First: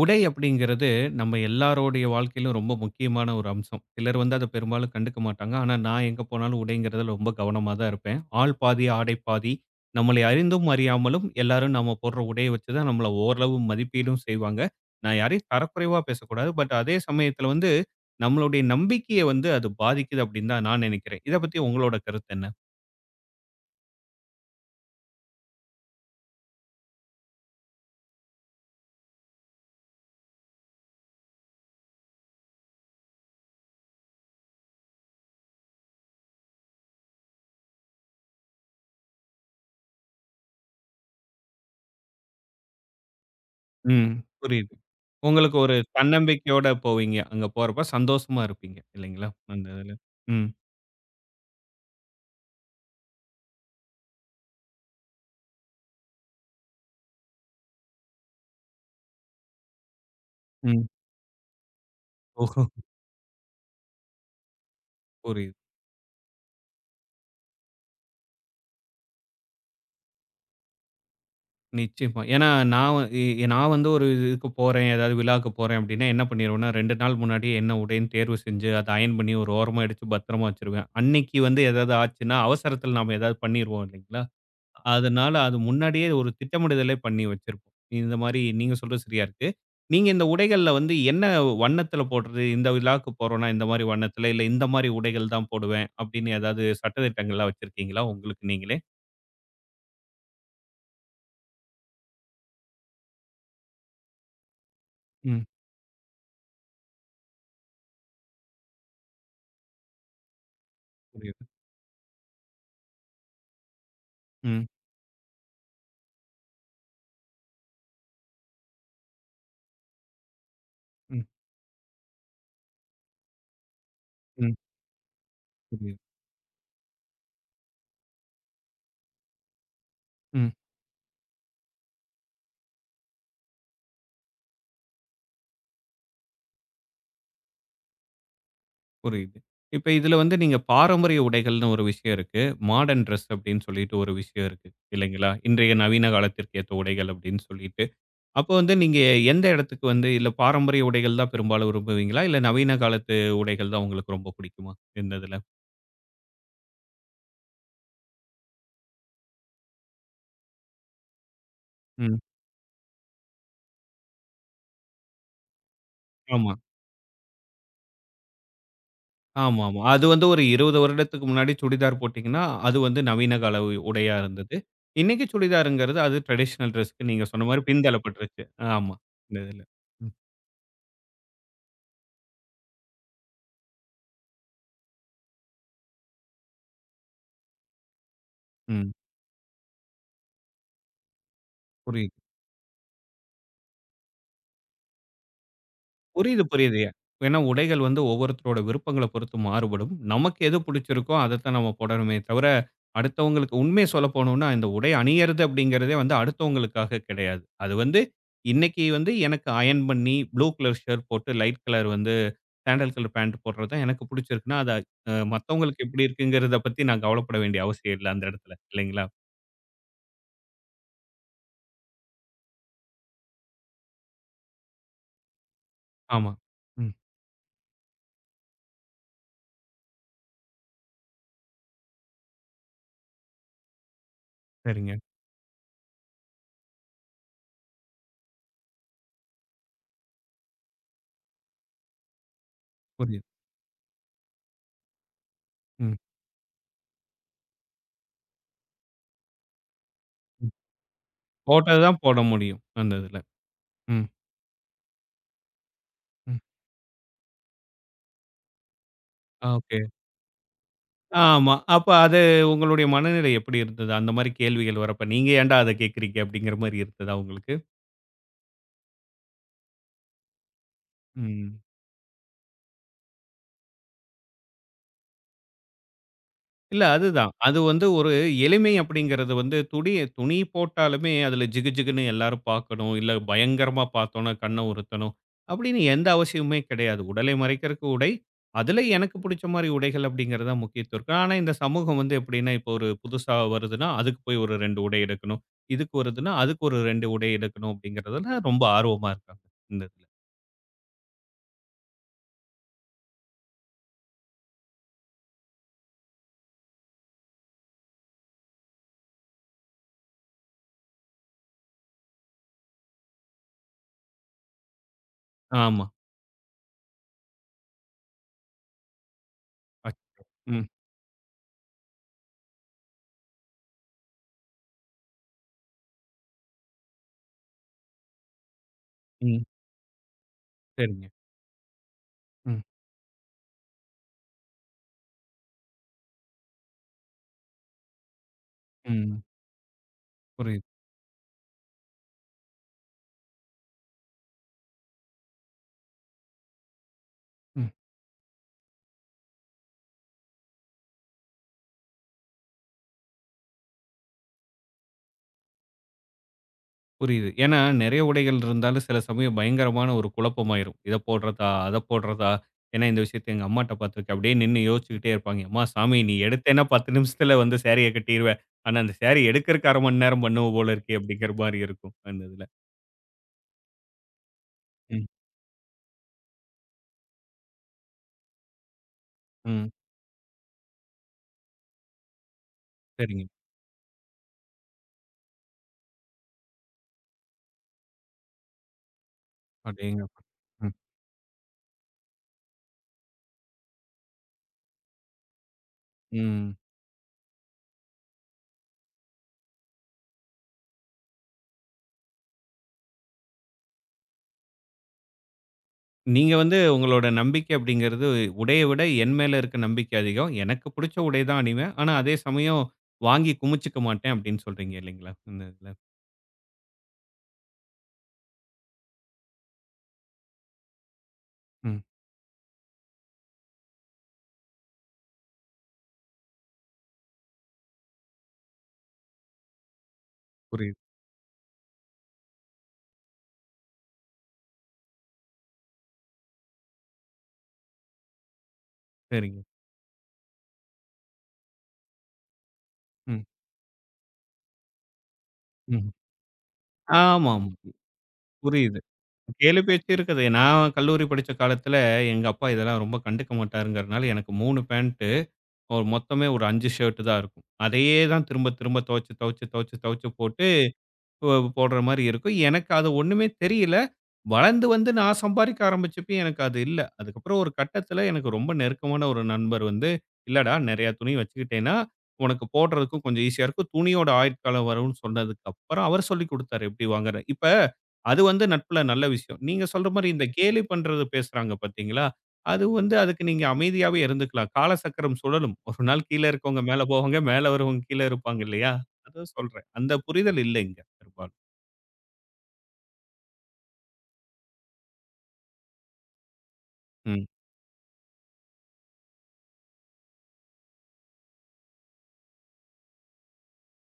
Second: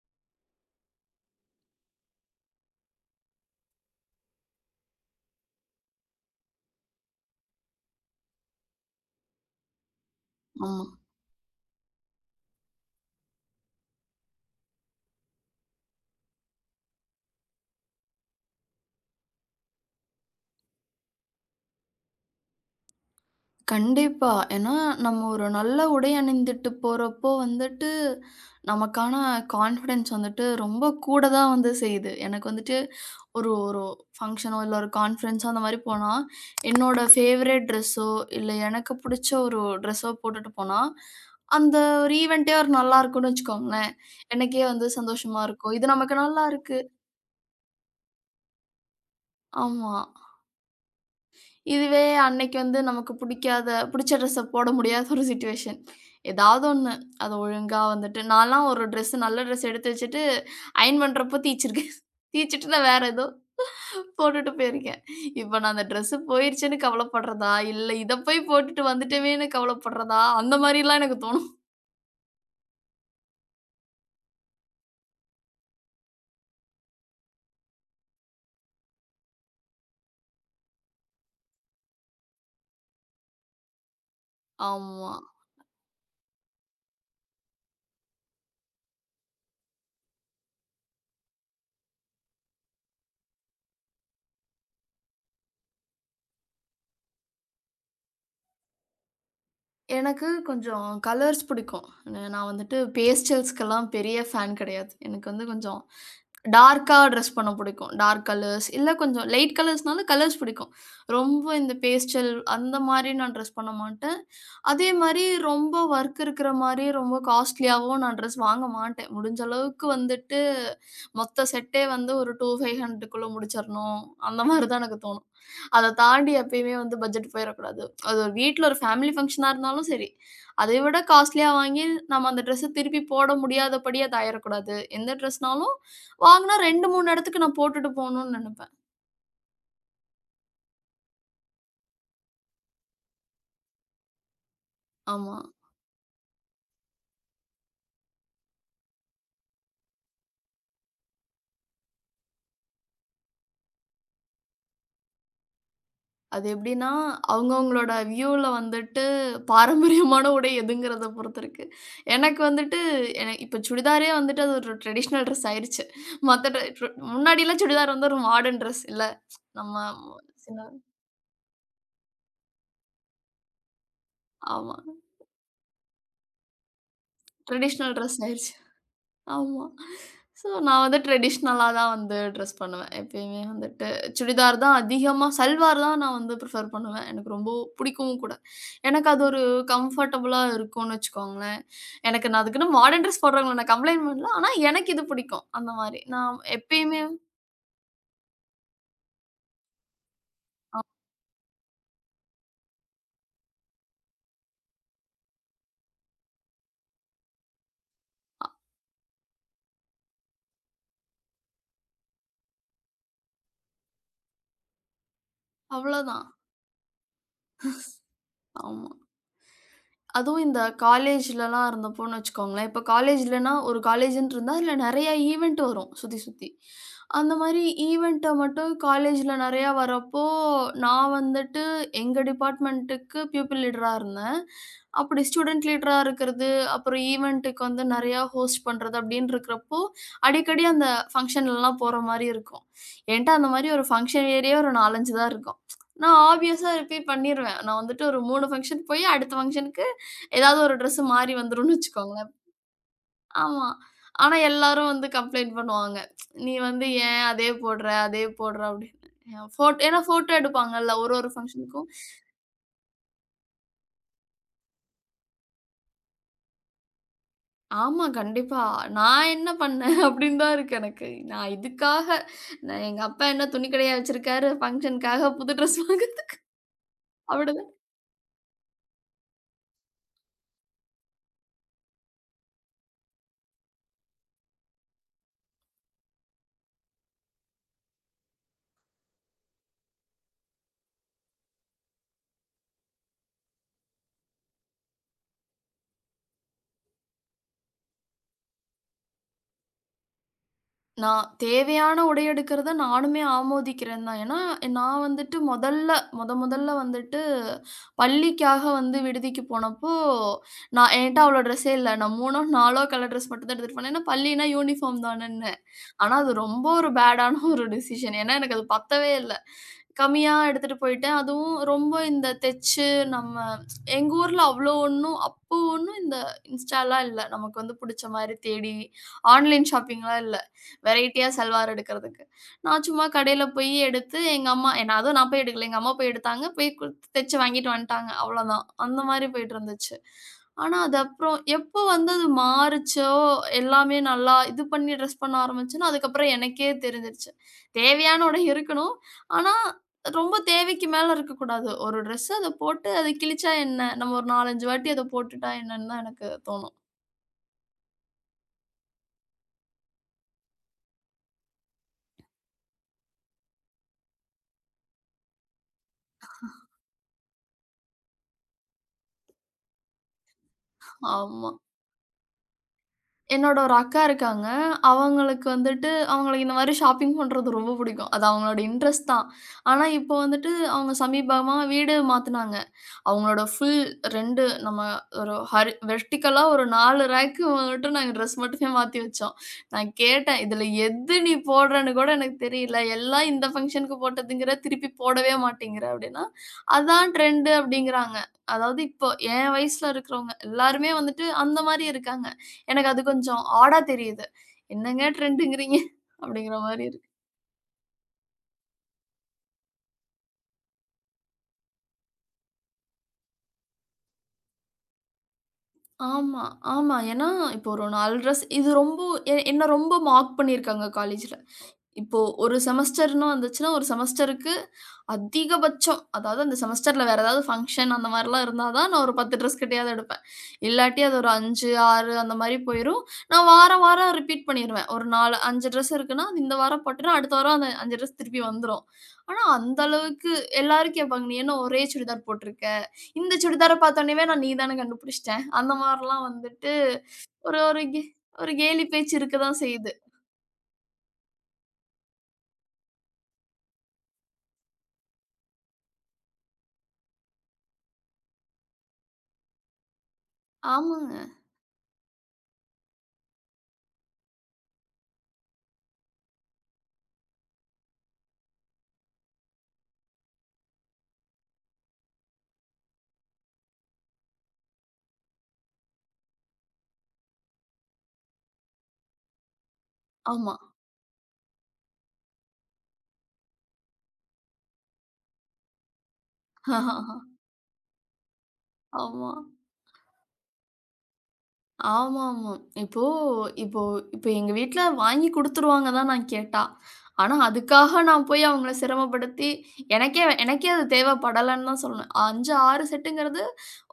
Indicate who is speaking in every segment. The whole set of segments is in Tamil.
Speaker 1: உடை அப்படிங்கிறது நம்ம எல்லாருடைய வாழ்க்கையிலும் ரொம்ப முக்கியமான ஒரு அம்சம். சிலர் வந்து அத பெரும்பாலும் கண்டுக்க மாட்டாங்க. ஆனா, நான் எங்க போனாலும் உடைங்கிறதுல ரொம்ப கவனமா தான் இருப்பேன். ஆள் பாதி, ஆடை பாதி. நம்மளை அறிந்தும்
Speaker 2: ஆமா.
Speaker 1: அறியாமலும் எல்லாரும் நம்ம போடுற உடைய வச்சு தான் நம்மள ஓரளவு மதிப்பீடும் செய்வாங்க. நான் யாரையும் தரக்குறைவா பேசக்கூடாது. பட் அதே சமயத்துல வந்து நம்மளுடைய நம்பிக்கைய வந்து அது பாதிக்குது அப்படின்னு தான் நான் நினைக்கிறேன். இத பத்தி உங்களோட கருத்து என்ன?
Speaker 2: கண்டிப்பா. ஏன்னா, நம்ம ஒரு நல்ல உடை அணிந்துட்டு போறப்போ வந்துட்டு, நமக்கான கான்ஃபிடன்ஸ் வந்துட்டு ரொம்ப கூட தான் வந்து செய்யுது. எனக்கு வந்துட்டு ஒரு ஒரு ஃபங்ஷனோ, இல்ல ஒரு கான்ஃபரன்ஸோ அந்த மாரி போனா, என்னோட ஃபேவரட் ட்ரெஸ்ஸோ, இல்ல எனக்கு புடிச்ச ஒரு ட்ரெஸ்ஸோ போட்டுட்டு போனா, அந்த ஒரு ஈவென்ட்டே ஒரு நல்லா இருக்கும்னு வச்சுக்கோங்களேன்.
Speaker 1: ம்.
Speaker 2: எனக்கே
Speaker 1: புரியுது.
Speaker 2: வந்து சந்தோஷமா
Speaker 1: உங்களுக்கு
Speaker 2: இருக்கும்.
Speaker 1: ஒரு
Speaker 2: இது நமக்கு நல்லா
Speaker 1: தன்னம்பிக்கையோட
Speaker 2: இருக்கு.
Speaker 1: போவீங்க. அங்க போறப்ப சந்தோஷமா இருப்பீங்க இல்லைங்களா? அந்த இதுல.
Speaker 2: ஆமா.
Speaker 1: ம்.
Speaker 2: இதுவே அன்னைக்கு வந்து நமக்கு பிடிச்ச ட்ரெஸ்ஸ போட முடியாத ஒரு சிச்சுவேஷன். ஏதாவது ஒண்ணு. அத ஒழுங்கா வந்துட்டு நான்லாம் ஒரு ட்ரெஸ் நல்ல ட்ரெஸ் எடுத்து வச்சுட்டு, அயர்ன் பண்றப்போ தீய்ச்சிருக்கேன்.
Speaker 1: ஓஹோ!
Speaker 2: தீய்ச்சிட்டு நான் வேற ஏதோ போட்டுட்டு போயிருக்கேன். இப்ப
Speaker 1: புரியுது.
Speaker 2: நான் அந்த ட்ரெஸ் போயிருச்சுன்னு கவலைப்படுறதா, இல்ல இத போய் போட்டுட்டு வந்துட்டோமேன்னு கவலைப்படுறதா, அந்த மாரிலாம் எனக்கு தோணும்.
Speaker 1: நிச்சயமா. ஏன்னா நான் வ- இ இ- நான் வந்து ஒரு இதுக்கு போறேன், ஏதாவது விழாவுக்கு போறேன் அப்படின்னா என்ன பண்ணிருவேன்னா, 2 நாள் முன்னாடியே என்ன உடைன்னு தேர்வு செஞ்சு, அத அயர்ன் பண்ணி ஒரு ஓரமா எடுத்து பத்திரமா வச்சுருவேன். அன்னைக்கு வந்து ஏதாவது ஆச்சுன்னா, அவசரத்தில நாம ஏதாவது பண்ணிருவோம் இல்லைங்களா?
Speaker 2: ஆமா.
Speaker 1: அதனால அது முன்னாடியே ஒரு திட்டமிடுதலே பண்ணி வச்சிருப்போம். இந்த மாரி நீங்க சொல்றது சரியா இருக்கு. நீங்க இந்த உடைகள்ல வந்து என்ன வண்ணத்தில போடுறது? இந்த விழாவுக்கு போறோம்னா இந்த மாரி வண்ணத்தில, இல்ல இந்த மாரி உடைகள் தான் போடுவேன் அப்படின்னு ஏதாவது சட்டதிட்டங்கள்லாம் வச்சிருக்கீங்களா உங்களுக்கு நீங்களே?
Speaker 2: எனக்கு கொஞ்சம் கலர்ஸ் பிடிக்கும். நான் வந்துட்டு பேஸ்டல்ஸ்க்கெல்லாம் பெரிய ஃபேன் கிடையாது. எனக்கு
Speaker 1: ம்.
Speaker 2: வந்து கொஞ்சம் டார்க்கா ட்ரெஸ் பண்ண பிடிக்கும். டார்க் கலர்ஸ் இல்ல கொஞ்சம் லைட் கலர்ஸ்னாலும் கலர்ஸ் பிடிக்கும்.
Speaker 1: புரியுது.
Speaker 2: ரொம்ப இந்த பேஸ்டல் அந்த மாரி நான் ட்ரெஸ் பண்ண மாட்டேன்.
Speaker 1: ம்.
Speaker 2: அதே மாரி ரொம்ப ஒர்க் இருக்கிற மாரி ரொம்ப காஸ்ட்லியாவும் நான் ட்ரெஸ் வாங்க மாட்டேன். முடிஞ்ச அளவுக்கு வந்துட்டு
Speaker 1: ம்.
Speaker 2: மொத்த செட்டே வந்து ஒரு 2500க்குள்ள முடிச்சிரணும். அந்த
Speaker 1: ம்.
Speaker 2: மாரி தான் எனக்கு தோணும். அத
Speaker 1: புரியுது.
Speaker 2: தாண்டி எப்பயுமே வந்து பட்ஜெட் போயிறக்கூடாது. அது ஒரு வீட்ல ஒரு ஃபேமிலி ஃபங்ஷனா இருந்தாலும் சரி,
Speaker 1: ம்.
Speaker 2: அதை விட காஸ்ட்லியா வாங்கி நம்ம அந்த ட்ரெஸ்ஸ திருப்பி போட முடியாதபடி அது ஆயிறக்கூடாது. எந்த ட்ரெஸ்னாலும் வாங்குனா 2, 3 இடத்துக்கு நான் போட்டுட்டு போணும்னு நெனப்பேன்.
Speaker 1: புரியுது. இப்ப இதுல வந்து நீங்க பாரம்பரிய உடைகள்னு ஒரு விஷயம் இருக்கு. மாடர்ன் டிரெஸ் அப்படின்னு சொல்லிட்டு ஒரு விஷயம் இருக்கு. இல்லைங்களா?
Speaker 2: ஆமா.
Speaker 1: இன்றைய நவீன காலத்திற்கு ஏத்த உடைகள் அப்படின்னு சொல்லிட்டு. அப்போ வந்து நீங்க எந்த இடத்துக்கு வந்து இல்ல பாரம்பரிய உடைகள் தான் பெரும்பாலும் விரும்புவீங்களா? இல்ல நவீன காலத்து உடைகள் தான் உங்களுக்கு ரொம்ப பிடிக்குமா? இந்த இதுல.
Speaker 2: அது எப்படின்னா, அவங்கவங்களோட வியூல வந்துட்டு பாரம்பரியமான உடை எதுங்கிறத பொறுத்து இருக்கு.
Speaker 1: ம்.
Speaker 2: எனக்கு வந்துட்டு என இப்ப சுடிதாரே வந்துட்டு அது ஒரு ட்ரெடிஷனல் ட்ரெஸ் ஆயிருச்சு. மத்த
Speaker 1: ஆமா.
Speaker 2: ட்ரெ ட்ரெ முன்னாடிலாம் சுடிதார் வந்து ஒரு மாடர்ன் ட்ரெஸ் இல்ல. நம்ம
Speaker 1: ஆமாமா. அது வந்து ஒரு 20 வருடத்துக்கு முன்னாடி சுடிதார் போட்டீங்கன்னா, அது வந்து நவீன கால உடையா இருந்தது.
Speaker 2: ஆமா.
Speaker 1: இன்னைக்கு சுடிதாருங்கிறது அது ட்ரெடிஷனல் டிரெஸ்க்கு நீங்க சொன்ன மாரி
Speaker 2: ட்ரெடிஷனல் ட்ரெஸ்
Speaker 1: பின்தள்ளப்பட்டுருச்சு.
Speaker 2: ஆயிருச்சு.
Speaker 1: ஆமா. இந்த இதுல.
Speaker 2: ஆமா.
Speaker 1: ம்.
Speaker 2: ஸோ நான் வந்து ட்ரெடிஷ்னலா தான் வந்து ட்ரெஸ் பண்ணுவேன். எப்பயுமே வந்துட்டு சுடிதார் தான் அதிகமா சல்வார் தான் நான் வந்து ப்ரிஃபர் பண்ணுவேன். எனக்கு ரொம்ப பிடிக்கவும் கூட.
Speaker 1: ம்.
Speaker 2: எனக்கு அது ஒரு கம்ஃபர்டபுளா இருக்கும்னு வச்சுக்கோங்களேன்.
Speaker 1: புரியுது.
Speaker 2: எனக்கு நான் அதுக்குன்னு மாடர்ன் ட்ரெஸ் போடுறவங்கள நான் கம்ப்ளைண்ட் பண்ணல. ஆனா எனக்கு இது பிடிக்கும். அந்த மாரி. நான்
Speaker 1: புரியுது, புரியுது.
Speaker 2: எப்பயுமே
Speaker 1: ஏன்னா உடைகள் வந்து ஒவ்வொருத்தரோட விருப்பங்கள பொறுத்து மாறுபடும். நமக்கு எது பிடிச்சிருக்கோ அதத்தான் நம்ம போடணுமே தவிர, அடுத்தவங்களுக்கு உண்மைய சொல்லப் போனோம்னா, இந்த உடை அணியறது அப்படிங்கிறதே வந்து அடுத்தவங்களுக்காக கிடையாது. அது வந்து
Speaker 2: ஆமா.
Speaker 1: இன்னைக்கு வந்து எனக்கு அயர்ன் பண்ணி ப்ளூ கலர் ஷர்ட் போட்டு லைட் கலர் வந்து சாண்டல் கலர் பேண்ட் போடுறது தான் எனக்கு பிடிச்சிருக்குன்னா, அத அ மத்தவங்களுக்கு எப்படி
Speaker 2: அவ்வளோதான்.
Speaker 1: இருக்குங்கிறத பத்தி நான் கவலைப்பட வேண்டிய அவசியம் இல்ல அந்த இடத்துல.
Speaker 2: ஆமா.
Speaker 1: இல்லைங்களா?
Speaker 2: அதுவும் இந்த காலேஜ்லலாம் இருந்தப்போன்னு வச்சுக்கோங்களேன். இப்ப காலேஜ்லனா ஒரு காலேஜ்ன்னு இருந்தா, அதில நெறைய ஈவென்ட் வரும் சுத்தி,
Speaker 1: ஆமா.
Speaker 2: சுத்தி.
Speaker 1: ம்.
Speaker 2: அந்த மாரி ஈவென்ட்ட மட்டும் காலேஜ்ல நெறையா வரப்போ, நான் வந்துட்டு எங்க டிபார்ட்மென்ட்டுக்கு பியூப்பிள் லீடரா இருந்தேன்.
Speaker 1: சரிங்க.
Speaker 2: அப்படி ஸ்டூடண்ட் லீடரா இருக்கிறது, அப்புறம் ஈவென்ட்டுக்கு வந்து நெறையா ஹோஸ்ட் பண்றது அப்படின்னு இருக்கிறப்போ, அடிக்கடி அந்த ஃபங்ஷன்லலாம் போற மாரி இருக்கும்.
Speaker 1: புரியுது.
Speaker 2: என்ட்ட அந்த மாரி ஒரு ஃபங்ஷன் வேறயே ஒரு 4, 5 தான் இருக்கும்.
Speaker 1: ம்.
Speaker 2: நான் ஆப்வியஸா ரிப்பீட் பண்ணிருவேன். நான் வந்துட்டு ஒரு 3 ஃபங்ஷன் போய், அடுத்த ஃபங்ஷனுக்கு
Speaker 1: ம்.
Speaker 2: ஏதாவது ஒரு ட்ரெஸ் மாறி வந்துரும்னு
Speaker 1: போட்டது தான் போட
Speaker 2: வச்சுக்கோங்களேன்.
Speaker 1: முடியும். அந்த இதுல.
Speaker 2: ஆமா.
Speaker 1: ம்.
Speaker 2: ஆனா எல்லாரும் வந்து கம்ப்ளைண்ட் பண்ணுவாங்க.
Speaker 1: ம்.
Speaker 2: "நீ வந்து ஏன் அதே போடுற? அதே போடுற?" அப்படின்னு.
Speaker 1: ஆ. ஓகே.
Speaker 2: ஃபோட் ஏன்னா ஃபோட்டோ எடுப்பாங்கல்ல ஒரு ஒரு
Speaker 1: ஆமா.
Speaker 2: ஃபங்ஷனுக்கும்.
Speaker 1: அப்ப அது உங்களுடைய மனநிலை எப்படி இருந்தது? அந்த மாரி கேள்விகள் வரப்ப, நீங்க ஏன்டா அத கேட்கிறீங்க? அப்படிங்கிற மாரி இருந்ததா உங்களுக்கு?
Speaker 2: ஆமா கண்டிப்பா. நான் என்ன பண்ணேன் அப்படின்னு தான் இருக்கு எனக்கு. நான்
Speaker 1: ம்.
Speaker 2: இதுக்காக நான் எங்க அப்பா என்ன துணி கடையா வச்சிருக்காரு, ஃபங்ஷனுக்காக புது ட்ரெஸ் வாங்குறது.
Speaker 1: இல்ல அதுதான்.
Speaker 2: அப்படி
Speaker 1: அது வந்து ஒரு எளிமை அப்படிங்கிறது வந்து துணி போட்டாலுமே அதில ஜிகு ஜிகுன்னு எல்லாரும் பார்க்கணும். இல்ல பயங்கரமா பார்த்தோம்னா கண்ண உறுத்தணும். அப்படின்னு எந்த அவசியமுமே கிடையாது. உடலை மறைக்கிறக்கு உடை. அதில எனக்கு புடிச்ச மாரி உடைகள் அப்படிங்கிறது தான் முக்கியத்துவம் இருக்கு. ஆனா இந்த சமூகம் வந்து எப்படின்னா, இப்போ ஒரு புதுசா வருதுன்னா, அதுக்கு போய் ஒரு 2 உடை எடுக்கணும். இதுக்கு வருதுன்னா, அதுக்கு ஒரு 2 உடை எடுக்கணும் அப்படிங்கிறதுல ரொம்ப ஆர்வமா இருக்காங்க. இந்த இதுல.
Speaker 2: நான் தேவையான உடை எடுக்கிறத நானுமே ஆமோதிக்கிறேன் தான். ஏன்னா, நான் வந்துட்டு முதல்ல முதல்ல வந்துட்டு பள்ளிக்காக வந்து விடுதிக்கு போனப்போ, நான் என்ட்ட அவ்வளோ ட்ரெஸ்ஸே இல்ல. நான் 3ஓ, 4ஓ கலர் ட்ரெஸ் மட்டும் தான் எடுத்துட்டு போனேன். ஏன்னா பள்ளினா யூனிஃபார்ம் தானேன்னேன்.
Speaker 1: ஆமா.
Speaker 2: ஆனா அது ரொம்ப ஒரு பேடான ஒரு டிசிஷன். ஏன்னா எனக்கு அது பத்தவே இல்ல.
Speaker 1: அ
Speaker 2: கம்மியா
Speaker 1: ம்,
Speaker 2: எடுத்துட்டு போயிட்டேன். அதுவும் ரொம்ப இந்த தெச்சு நம்ம எங்க ஊர்ல அவ்ளோ ஒண்ணும் அப்போ ஒண்ணும் இந்த இன்ஸ்டாலாம் இல்ல. நமக்கு வந்து புடிச்ச மாரி தேடி
Speaker 1: ம்.
Speaker 2: ஆன்லைன் ஷாப்பிங்லாம் இல்ல.
Speaker 1: சரிங்க.
Speaker 2: வெரைட்டியா சல்வார் எடுக்கிறதுக்கு.
Speaker 1: ம்,
Speaker 2: நான் சும்மா கடையில போய் எடுத்து எங்க அம்மா ஏன்னா அதுவும் நான் போய் எடுக்கல. எங்க அம்மா போய் எடுத்தாங்க. போய் குடுத்து தெச்சு வாங்கிட்டு வந்துட்டாங்க. அவ்ளோதான். அந்த
Speaker 1: ம்.
Speaker 2: மாரி போயிட்டு இருந்துச்சு.
Speaker 1: புரியுது.
Speaker 2: ஆனா அது அப்புறம் எப்போ வந்து அது மாறுச்சோ, எல்லாமே நல்லா இது பண்ணி ட்ரெஸ் பண்ண ஆரம்பிச்சேனோ, அதுக்கப்புறம் எனக்கே தெரிஞ்சிருச்சு.
Speaker 1: ம்.
Speaker 2: தேவையான உடை இருக்கணும். ஆனா ரொம்ப தேவைக்கு மேல இருக்கக்கூடாது. ஒரு ட்ரெஸ் அத போட்டு அத கிழிச்சா என்ன? நம்ம ஒரு 4, 5 வாட்டி அத போட்டுட்டா என்னன்னு தான் எனக்கு தோணும்.
Speaker 1: புரியுது. ஏன்னா நெறைய உடைகள் இருந்தாலும் சில சமயம் பயங்கரமான ஒரு குழப்பமாயிரும். இத போடுறதா? அத போடுறதா? ஏன்னா இந்த விஷயத்த எங்க அம்மாட்ட பார்த்துருக்கேன். அப்படியே நின்னு யோசிச்சுக்கிட்டே இருப்பாங்க. "அம்மா சாமி நீ எடுத்தேன்னா 10 நிமிஷத்துல வந்து சாரிய கட்டிருவ. ஆனா அந்த சாரி எடுக்கறக்கு 1/2 மணி நேரம் பண்ணுவ போல இருக்கே" அப்படிங்கிற
Speaker 2: ஆமா.
Speaker 1: மாரி இருக்கும் அந்த இதுல.
Speaker 2: என்னோட ஒரு அக்கா இருக்காங்க.
Speaker 1: ம்.
Speaker 2: அவங்களுக்கு வந்துட்டு அவங்களுக்கு இந்த மாரி ஷாப்பிங் பண்றது ரொம்ப பிடிக்கும். அது அவங்களோட இன்ட்ரெஸ்ட் தான்.
Speaker 1: ம்.
Speaker 2: ஆனா, இப்போ வந்துட்டு அவங்க சமீபமா வீடு மாத்துனாங்க.
Speaker 1: சரிங்க.
Speaker 2: அவங்களோட ஃபுல் 2 நம்ம ஒரு ஹரி வெர்டிகலா ஒரு 4 ரேக்கு வந்துட்டு நாங்க ட்ரெஸ் மட்டுமே மாத்தி வச்சோம். நான்
Speaker 1: அடேங்கப்பா!
Speaker 2: கேட்டேன், "இதுல
Speaker 1: ம்.
Speaker 2: எது நீ போடுறன்னு கூட எனக்கு தெரியல. எல்லாம் இந்த ஃபங்ஷனுக்கு போட்டதுங்கிற, திருப்பி போடவே மாட்டேங்கிற" அப்படின்னா,
Speaker 1: ம்.
Speaker 2: "அதான் ட்ரெண்டு" அப்படிங்கிறாங்க. அதாவது இப்போ என் வயசுல இருக்கிறவங்க எல்லாருமே வந்துட்டு அந்த மாரி இருக்காங்க. எனக்கு அது கொஞ்சம் ஆடா தெரியுது. என்னங்க ட்ரெண்டுங்கிறீங்க?
Speaker 1: நீங்க வந்து
Speaker 2: அப்படிங்கிற மாரி
Speaker 1: உங்களோட
Speaker 2: இருக்கு.
Speaker 1: நம்பிக்கை அப்படிங்கிறது உடைய விட என் மேல இருக்க நம்பிக்கை அதிகம். எனக்கு புடிச்ச உடை தான் அணிவேன். ஆனா அதே சமயம் வாங்கி குமிச்சுக்க மாட்டேன் அப்படின்னு சொல்றீங்க இல்லைங்களா? இந்த இதுல.
Speaker 2: ஆமா, ஆமா. ஏன்னா, இப்போ ஒரு 4 ட்ரெஸ் இது ரொம்ப என்ன ரொம்ப மார்க் பண்ணியிருக்காங்க காலேஜ்ல.
Speaker 1: ம்.
Speaker 2: இப்போ ஒரு செமஸ்டர்ன்னு வந்துச்சுன்னா, ஒரு செமஸ்டருக்கு அதிகபட்சம். அதாவது அந்த செமஸ்டர்ல வேற ஏதாவது ஃபங்ஷன் அந்த மாரிலாம் இருந்தா தான் நான் ஒரு 10 ட்ரெஸ் கிட்டயாவது எடுப்பேன்.
Speaker 1: புரியுது.
Speaker 2: இல்லாட்டி அது ஒரு 5, 6 அந்த மாரி போயிரும். நான் வாரம், வாரம் ரிப்பீட் பண்ணிருவேன். ஒரு 4 5 ட்ரெஸ் இருக்குன்னா, அது இந்த வாரம் போட்டேன்னா, அடுத்த வாரம் அந்த 5 ட்ரெஸ் திருப்பி வந்துரும்.
Speaker 1: சரிங்க.
Speaker 2: ஆனா, அந்த அளவுக்கு எல்லாரும் கேட்பாங்க. "நீ என்ன ஒரே சுடிதார் போட்டுருக்க?
Speaker 1: ம்,
Speaker 2: இந்த சுடிதார பார்த்தோனேவே நான் நீ தானு கண்டுபிடிச்சுட்டேன்." அந்த
Speaker 1: ம்.
Speaker 2: மாரிலாம் வந்துட்டு
Speaker 1: ஆமாமா.
Speaker 2: ஒரு ஒரு கே ஒரு
Speaker 1: புரியுது.
Speaker 2: கேலி பேச்சு இருக்க
Speaker 1: கேலி
Speaker 2: தான்
Speaker 1: பேச்சு
Speaker 2: செய்யுது.
Speaker 1: இருக்குது. நான் கல்லூரி படிச்ச காலத்துல, எங்க அப்பா இதெல்லாம் ரொம்ப கண்டுக்க மாட்டாருங்கிறனால, எனக்கு 3 பேண்ட், ஒரு மொத்தமே ஒரு 5 ஷர்ட் தான் இருக்கும். அதையே தான் திரும்ப திரும்ப துவைச்சு, துவைச்சு, துவைச்சு, துவைச்சு போட்டு
Speaker 2: ஆமாங்க.
Speaker 1: போ போடுற மாரி இருக்கும். எனக்கு அது ஒண்ணுமே தெரியல. வளர்ந்து வந்து நான் சம்பாரிக்க ஆரம்பிச்சப்பயும் எனக்கு அது இல்ல. அதுக்கப்புறம் ஒரு கட்டத்தில எனக்கு ரொம்ப நெருக்கமான ஒரு நண்பர் வந்து, "இல்லடா நெறையா துணி வச்சுக்கிட்டேன்னா, உனக்கு போடுறதுக்கும் கொஞ்சம் ஈஸியா இருக்கும். துணியோட ஆயுட்காலம் வரும்னு" சொன்னதுக்கு அப்புறம் அவர் சொல்லிக் குடுத்தாரு எப்படி வாங்குறேன். இப்ப அது வந்து நட்புல நல்ல விஷயம். நீங்க சொல்ற மாரி இந்த
Speaker 2: ஆமா.
Speaker 1: கேலி பண்றது பேசுறாங்க பார்த்தீங்களா? அது வந்து அதுக்கு நீங்க அமைதியாவே இருந்துக்கலாம். காலசக்கரம் சுழலும். ஒரு நாள் கீழ இருக்கவங்க மேல போவாங்க, மேல வரவங்க கீழ இருப்பாங்க இல்லையா? அதான்
Speaker 2: ஆமா.
Speaker 1: சொல்றேன். அந்த புரிதல் இல்ல இங்க பெரும்பாலும்.
Speaker 2: ஆமாமா. இப்போ இப்போ இப்போ எங்க வீட்ல வாங்கி குடுத்துருவாங்க தான் நான் கேட்டா.
Speaker 1: ம்.
Speaker 2: ஆனா, அதுக்காக நான் போய் அவங்கள சிரமப்படுத்தி, எனக்கே எனக்கே அது தேவைப்படலன்னு தான் சொல்லணும். 5, 6 செட்டுங்கிறது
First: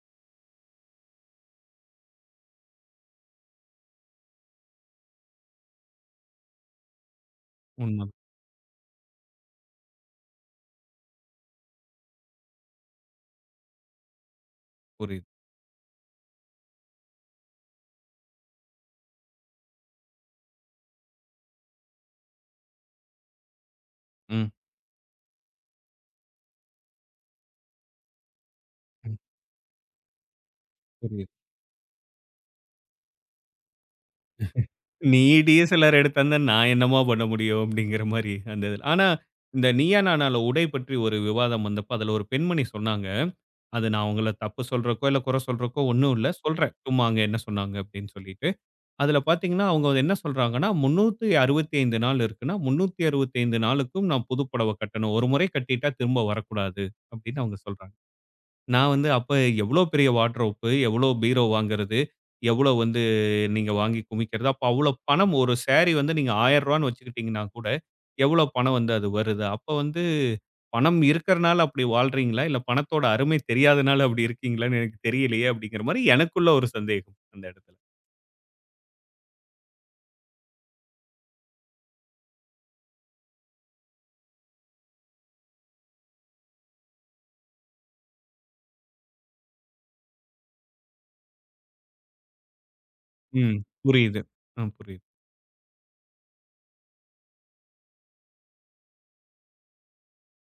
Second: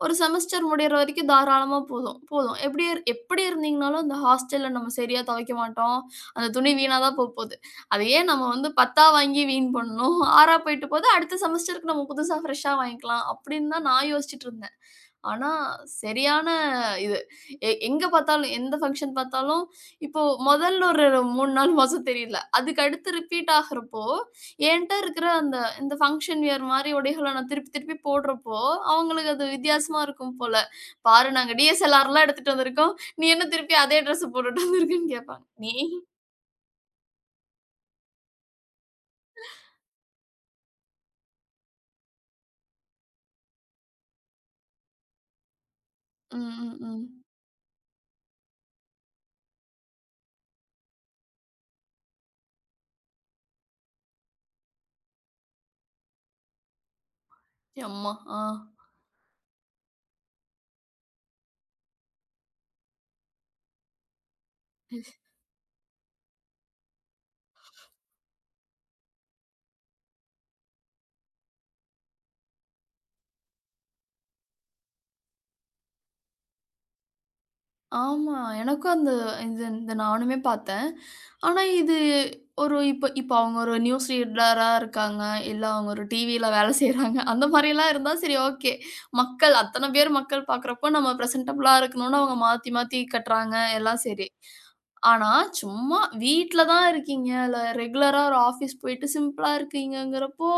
Speaker 2: ஒரு செமஸ்டர் முடியிற வரைக்கும் தாராளமா போதும், போதும். எப்படி இருந்தீங்கனாலும், அந்த ஹாஸ்டல்ல நம்ம சரியா துவைக்க மாட்டோம். அந்த துணி வீணா தான் போப்போது. அத
Speaker 1: உண்ம.
Speaker 2: ஏன் நம்ம வந்து 10ஆ வாங்கி வீண் பண்ணணும்? 6ஆ போயிட்டு போது, அடுத்த செமஸ்டருக்கு நம்ம புதுசா ஃப்ரெஷ்ஷா வாங்கிக்கலாம். அப்படின்னு தான் நான் யோசிச்சுட்டு இருந்தேன்.
Speaker 1: புரியுது.
Speaker 2: ஆனா, சரியான இது எங்க பார்த்தாலும், எந்த ஃபங்ஷன் பார்த்தாலும், இப்போ மொதல்ல ஒரு 3 நாள் மோசம் தெரியல. அதுக்கு அடுத்து ரிப்பீட் ஆகுறப்போ,
Speaker 1: ம்.
Speaker 2: என்ட்ட இருக்கிற அந்த இந்த ஃபங்ஷன் வியர் மாரி உடைகள நான் திருப்பி திருப்பி போடுறப்போ,
Speaker 1: ம்.
Speaker 2: அவங்களுக்கு அது வித்தியாசமா இருக்கும் போல. "பாரு
Speaker 1: புரியுது.
Speaker 2: நாங்க டிஎஸ்எல்ஆர்லாம் எடுத்துட்டு வந்திருக்கோம். நீ என்ன திருப்பி அதே ட்ரெஸ்ஸ போட்டுட்டு வந்திருக்கன்னு"
Speaker 1: நீ
Speaker 2: கேட்பாங்க. நீ
Speaker 1: டிஎஸ்எல்ஆர் எடுத்தன்னா நான் என்னம்மா பண்ண முடியும்? அப்படிங்கிற மாரி அந்த இதுல. ஆனா, இந்த நீயா நானால உடை பற்றி ஒரு விவாதம் வந்தப்ப அதுல ஒரு பெண்மணி சொன்னாங்க. அது நான் உங்கள தப்பு சொல்றக்கோ, இல்ல குறை சொல்றக்கோ ஒண்ணும் இல்ல.
Speaker 2: ம்,
Speaker 1: சொல்றேன்.
Speaker 2: ம்,
Speaker 1: சும்மா
Speaker 2: ம்.
Speaker 1: அங்க என்ன சொன்னாங்க அப்படின்னு சொல்லிட்டு. அதுல பார்த்தீங்கன்னா, அவங்க வந்து என்ன சொல்றாங்கன்னா, 365 நாள் இருக்குன்னா, 365 நாளுக்கும் நான் புது புடவை கட்டணும். ஒரு முறை கட்டிட்டா திரும்ப வரக்கூடாது அப்படின்னு அவங்க சொல்றாங்க.
Speaker 2: எம்மா! ஆ.
Speaker 1: நான் வந்து அப்ப எவ்வளோ பெரிய வார்ட்ரோப், எவ்வளோ பீரோ வாங்குறது, எவ்வளோ வந்து நீங்க வாங்கி குமிக்கிறது, அப்ப அவ்வளோ பணம் ஒரு சாரி வந்து நீங்க ரூ. 1000ன்னு வச்சுக்கிட்டீங்கன்னா கூட, எவ்வளோ பணம் வந்து அது வருது? அப்ப வந்து பணம் இருக்கிறனால அப்படி வாழ்றீங்களா? இல்ல பணத்தோட அருமை தெரியாதனால அப்படி இருக்கீங்களான்னு எனக்கு தெரியலையே அப்படிங்கிற மாரி எனக்குள்ள ஒரு சந்தேகம் அந்த இடத்துல.
Speaker 2: ஆமா. எனக்கும் அந்த இது இந்த நானுமே பார்த்தேன். ஆனா இது ஒரு இப்ப இப்ப அவங்க ஒரு நியூஸ் ரீடரா இருக்காங்க. இல்ல அவங்க ஒரு டிவில வேலை செய்றாங்க. அந்த மாரிலாம் இருந்தா சரி ஓகே. மக்கள் அத்தன பேர் மக்கள் பார்க்குறப்போ நம்ம பிரசன்டபிளா இருக்கணும்னு அவங்க மாத்தி மாத்தி கட்டுறாங்க.
Speaker 1: ம்.
Speaker 2: எல்லாம்
Speaker 1: புரியுது.
Speaker 2: சரி.
Speaker 1: ஆ புரியுது.
Speaker 2: ஆனா சும்மா வீட்ல தான் இருக்கீங்க. இல்ல ரெகுலரா ஒரு ஆஃபீஸ் போயிட்டு சிம்பிளா இருக்கீங்கங்கிறப்போ,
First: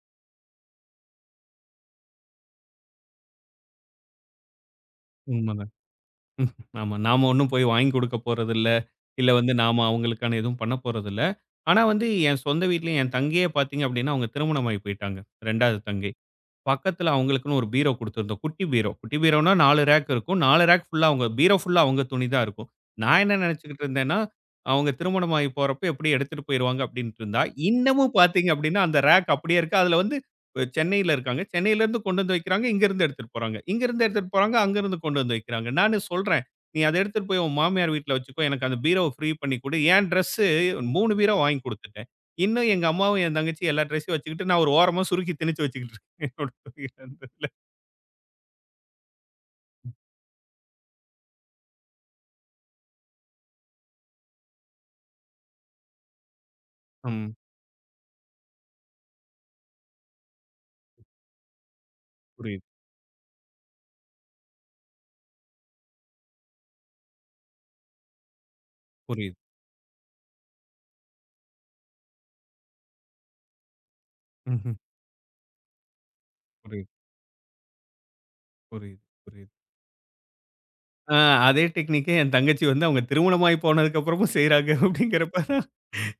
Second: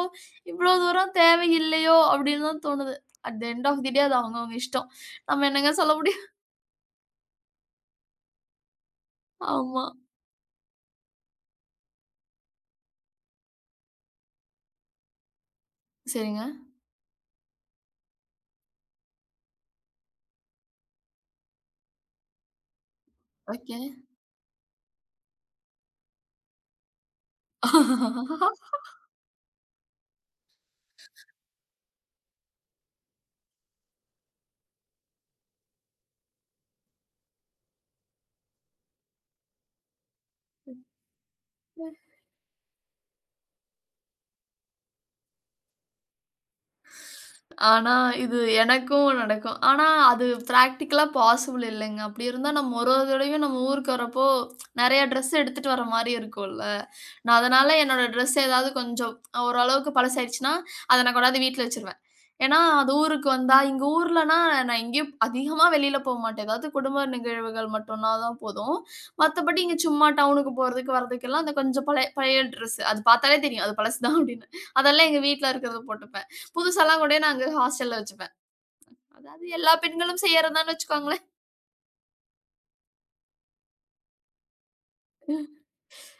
Speaker 2: இவ்ளோ தூரம் தேவையில்லையோ! அப்டின்னு தான் தோணுது. At the end of the day அது அவங்கவங்க இஷ்டம். நம்ம
Speaker 1: உண்ம தான்.
Speaker 2: என்னங்க சொல்ல முடியும்?
Speaker 1: ம். ஆமா. நாம ஒண்ணும் போய் வாங்கி குடுக்க போறதில்ல. இல்ல வந்து நாம
Speaker 2: ஆமா.
Speaker 1: அவங்களுக்கான எதுவும் பண்ண போறதில்ல. ஆனா வந்து என் சொந்த வீட்லயும் என் தங்கையே பார்த்தீங்க அப்டின்னா, அவங்க திருமணமாகி போயிட்டாங்க. 2வது தங்கை.
Speaker 2: சரிங்க.
Speaker 1: பக்கத்துல அவங்களுக்குன்னு ஒரு பீரோ குடுத்துருந்தோம். குட்டி பீரோ. குட்டி பீரோன்னா 4 ரேக் இருக்கும். 4 ரேக் ஃபுல்லா அவங்க பீரோ ஃபுல்லா அவங்க துணி தான் இருக்கும். நான் என்ன
Speaker 2: ஓகே.
Speaker 1: நெனச்சுக்கிட்டு இருந்தேன்னா, அவங்க திருமணம் ஆகி போறப்ப எப்படி எடுத்துட்டு போயிருவாங்க அப்டின்ட்டு இருந்தா, இன்னமும் பாத்தீங்க அப்டின்னா, அந்த ரேக் அப்படியே இருக்கு. அதுல வந்து அ சென்னையில இருக்காங்க. சென்னையிலருந்து கொண்டு வந்து வைக்கிறாங்க. இங்கருந்து எடுத்துட்டு போறாங்க. இங்கருந்து எடுத்துட்டு போறாங்க. அங்கருந்து கொண்டு வந்து வைக்கிறாங்க. நானு சொல்றேன், "நீ அத எடுத்துட்டு போய் உன் மாமியார் வீட்ல வச்சுக்கோ. எனக்கு அந்த பீரோவ ஃப்ரீ பண்ணி குடு." என் ட்ரெஸ்ஸு 3 பீரோ வாங்கி குடுத்துட்டேன். இன்னும் எங்க அம்மாவும், என் தங்கச்சியும் எல்லா ட்ரெஸ்ஸையும் வச்சுக்கிட்டு நான் ஒரு ஓரமா சுருக்கி திணிச்சு வச்சுக்கிட்டு என்னோட இருந்ததுல.
Speaker 2: ஆனா, இது எனக்கும் நடக்கும். ஆனா, அது பிராக்டிகலா பாசிபிள் இல்லங்க. அப்படி இருந்தா நம்ம ஒரு ஒரு தடவையும் நம்ம ஊருக்கு வரப்போ, நெறைய ட்ரெஸ் எடுத்துட்டு வர மாரி இருக்கும்ல.
Speaker 1: ம்.
Speaker 2: நான் அதனால என்னோட ட்ரெஸ் ஏதாவது கொஞ்சம் ஓரளவுக்கு பழசாயிடுச்சுன்னா, அத நான் கொண்டாந்து வீட்ல வச்சுருவேன். ஏன்னா,
Speaker 1: புரியுது,
Speaker 2: அது ஊருக்கு வந்தா எங்க ஊர்லனா நான் எங்கேயும் அதிகமா வெளியில போமாட்டேன். ஏதாவது குடும்ப நிகழ்வுகள் மட்டும்னா தான் போதும்.
Speaker 1: புரியுது.
Speaker 2: மத்தபடி இங்க சும்மா டவுனுக்கு போறதுக்கு, வரதுக்கெல்லாம் அந்த கொஞ்சம் பழைய பழைய ட்ரெஸ் அது பார்த்தாலே தெரியும். அது பழசு தான் அப்படின்னு.
Speaker 1: ம்ஹ்ம்.
Speaker 2: அதெல்லாம் எங்க வீட்ல இருக்கிறத போட்டுப்பேன்.
Speaker 1: புரியுது,
Speaker 2: புதுசாலாம் கூட நாங்க ஹாஸ்டல்ல வச்சுப்பேன்.
Speaker 1: புரியுது,
Speaker 2: அதாவது
Speaker 1: புரியுது.
Speaker 2: எல்லா பெண்களும் செய்யறதுதான்னு
Speaker 1: ஆ
Speaker 2: வச்சுக்கோங்களேன்.
Speaker 1: அதே டெக்னிக்கே என் தங்கச்சி வந்து அவங்க திருமணமாகி போனதுக்கு அப்புறமும் செய்றாங்க அப்படிங்கிறப்ப தான்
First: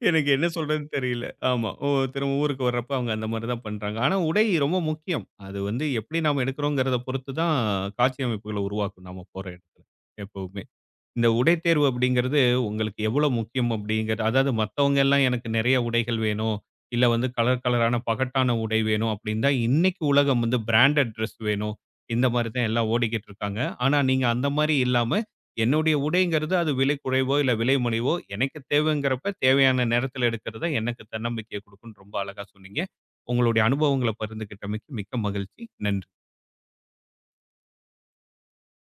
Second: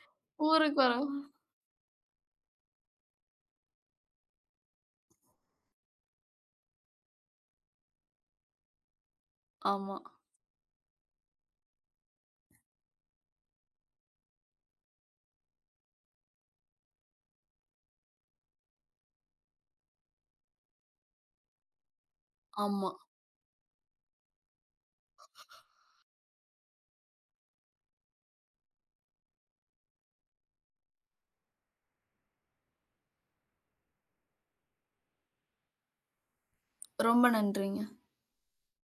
Speaker 1: எனக்கு என்ன
Speaker 2: ஊருக்கு
Speaker 1: சொல்றதுன்னு
Speaker 2: வரோம்.
Speaker 1: தெரியல. ஆமா. ஓ திரும்ப ஊருக்கு வர்றப்ப அவங்க அந்த மாரி தான் பண்றாங்க. ஆனா உடை ரொம்ப முக்கியம். அது வந்து எப்படி நாம எடுக்கிறோங்கிறத பொறுத்து தான் காட்சி அமைப்புகள உருவாக்கும் நாம போற இடத்துல
Speaker 2: ஆமா,
Speaker 1: எப்பவுமே. இந்த உடை தேர்வு அப்படிங்கிறது உங்களுக்கு எவ்வளோ முக்கியம் அப்படிங்கிறது அதாவது மத்தவங்க எல்லாம் எனக்கு நிறைய உடைகள் வேணும் இல்ல வந்து கலர் கலரான பகட்டான உடை வேணும் அப்படின்னா இன்னைக்கு உலகம் வந்து பிராண்டட் ட்ரெஸ் வேணும் இந்த மாதிரி தான் எல்லாம்
Speaker 2: ஆமா.
Speaker 1: ஓடிக்கிட்டு இருக்காங்க ஆனா நீங்க அந்த மாதிரி இல்லாம என்னுடைய உடைங்கிறது அது விலை குறைவோ இல்ல விலை மலிவோ எனக்கு தேவைங்கிறப்ப தேவையான நேரத்தில் எடுக்கிறது தான் எனக்கு தன்னம்பிக்கையை கொடுக்கும்னு ரொம்ப அழகா சொன்னீங்க உங்களுடைய அனுபவங்களை பகிர்ந்துகிட்டமைக்கு மிக்க மகிழ்ச்சி நன்றி
Speaker 2: ரொம்ப நன்றிங்க.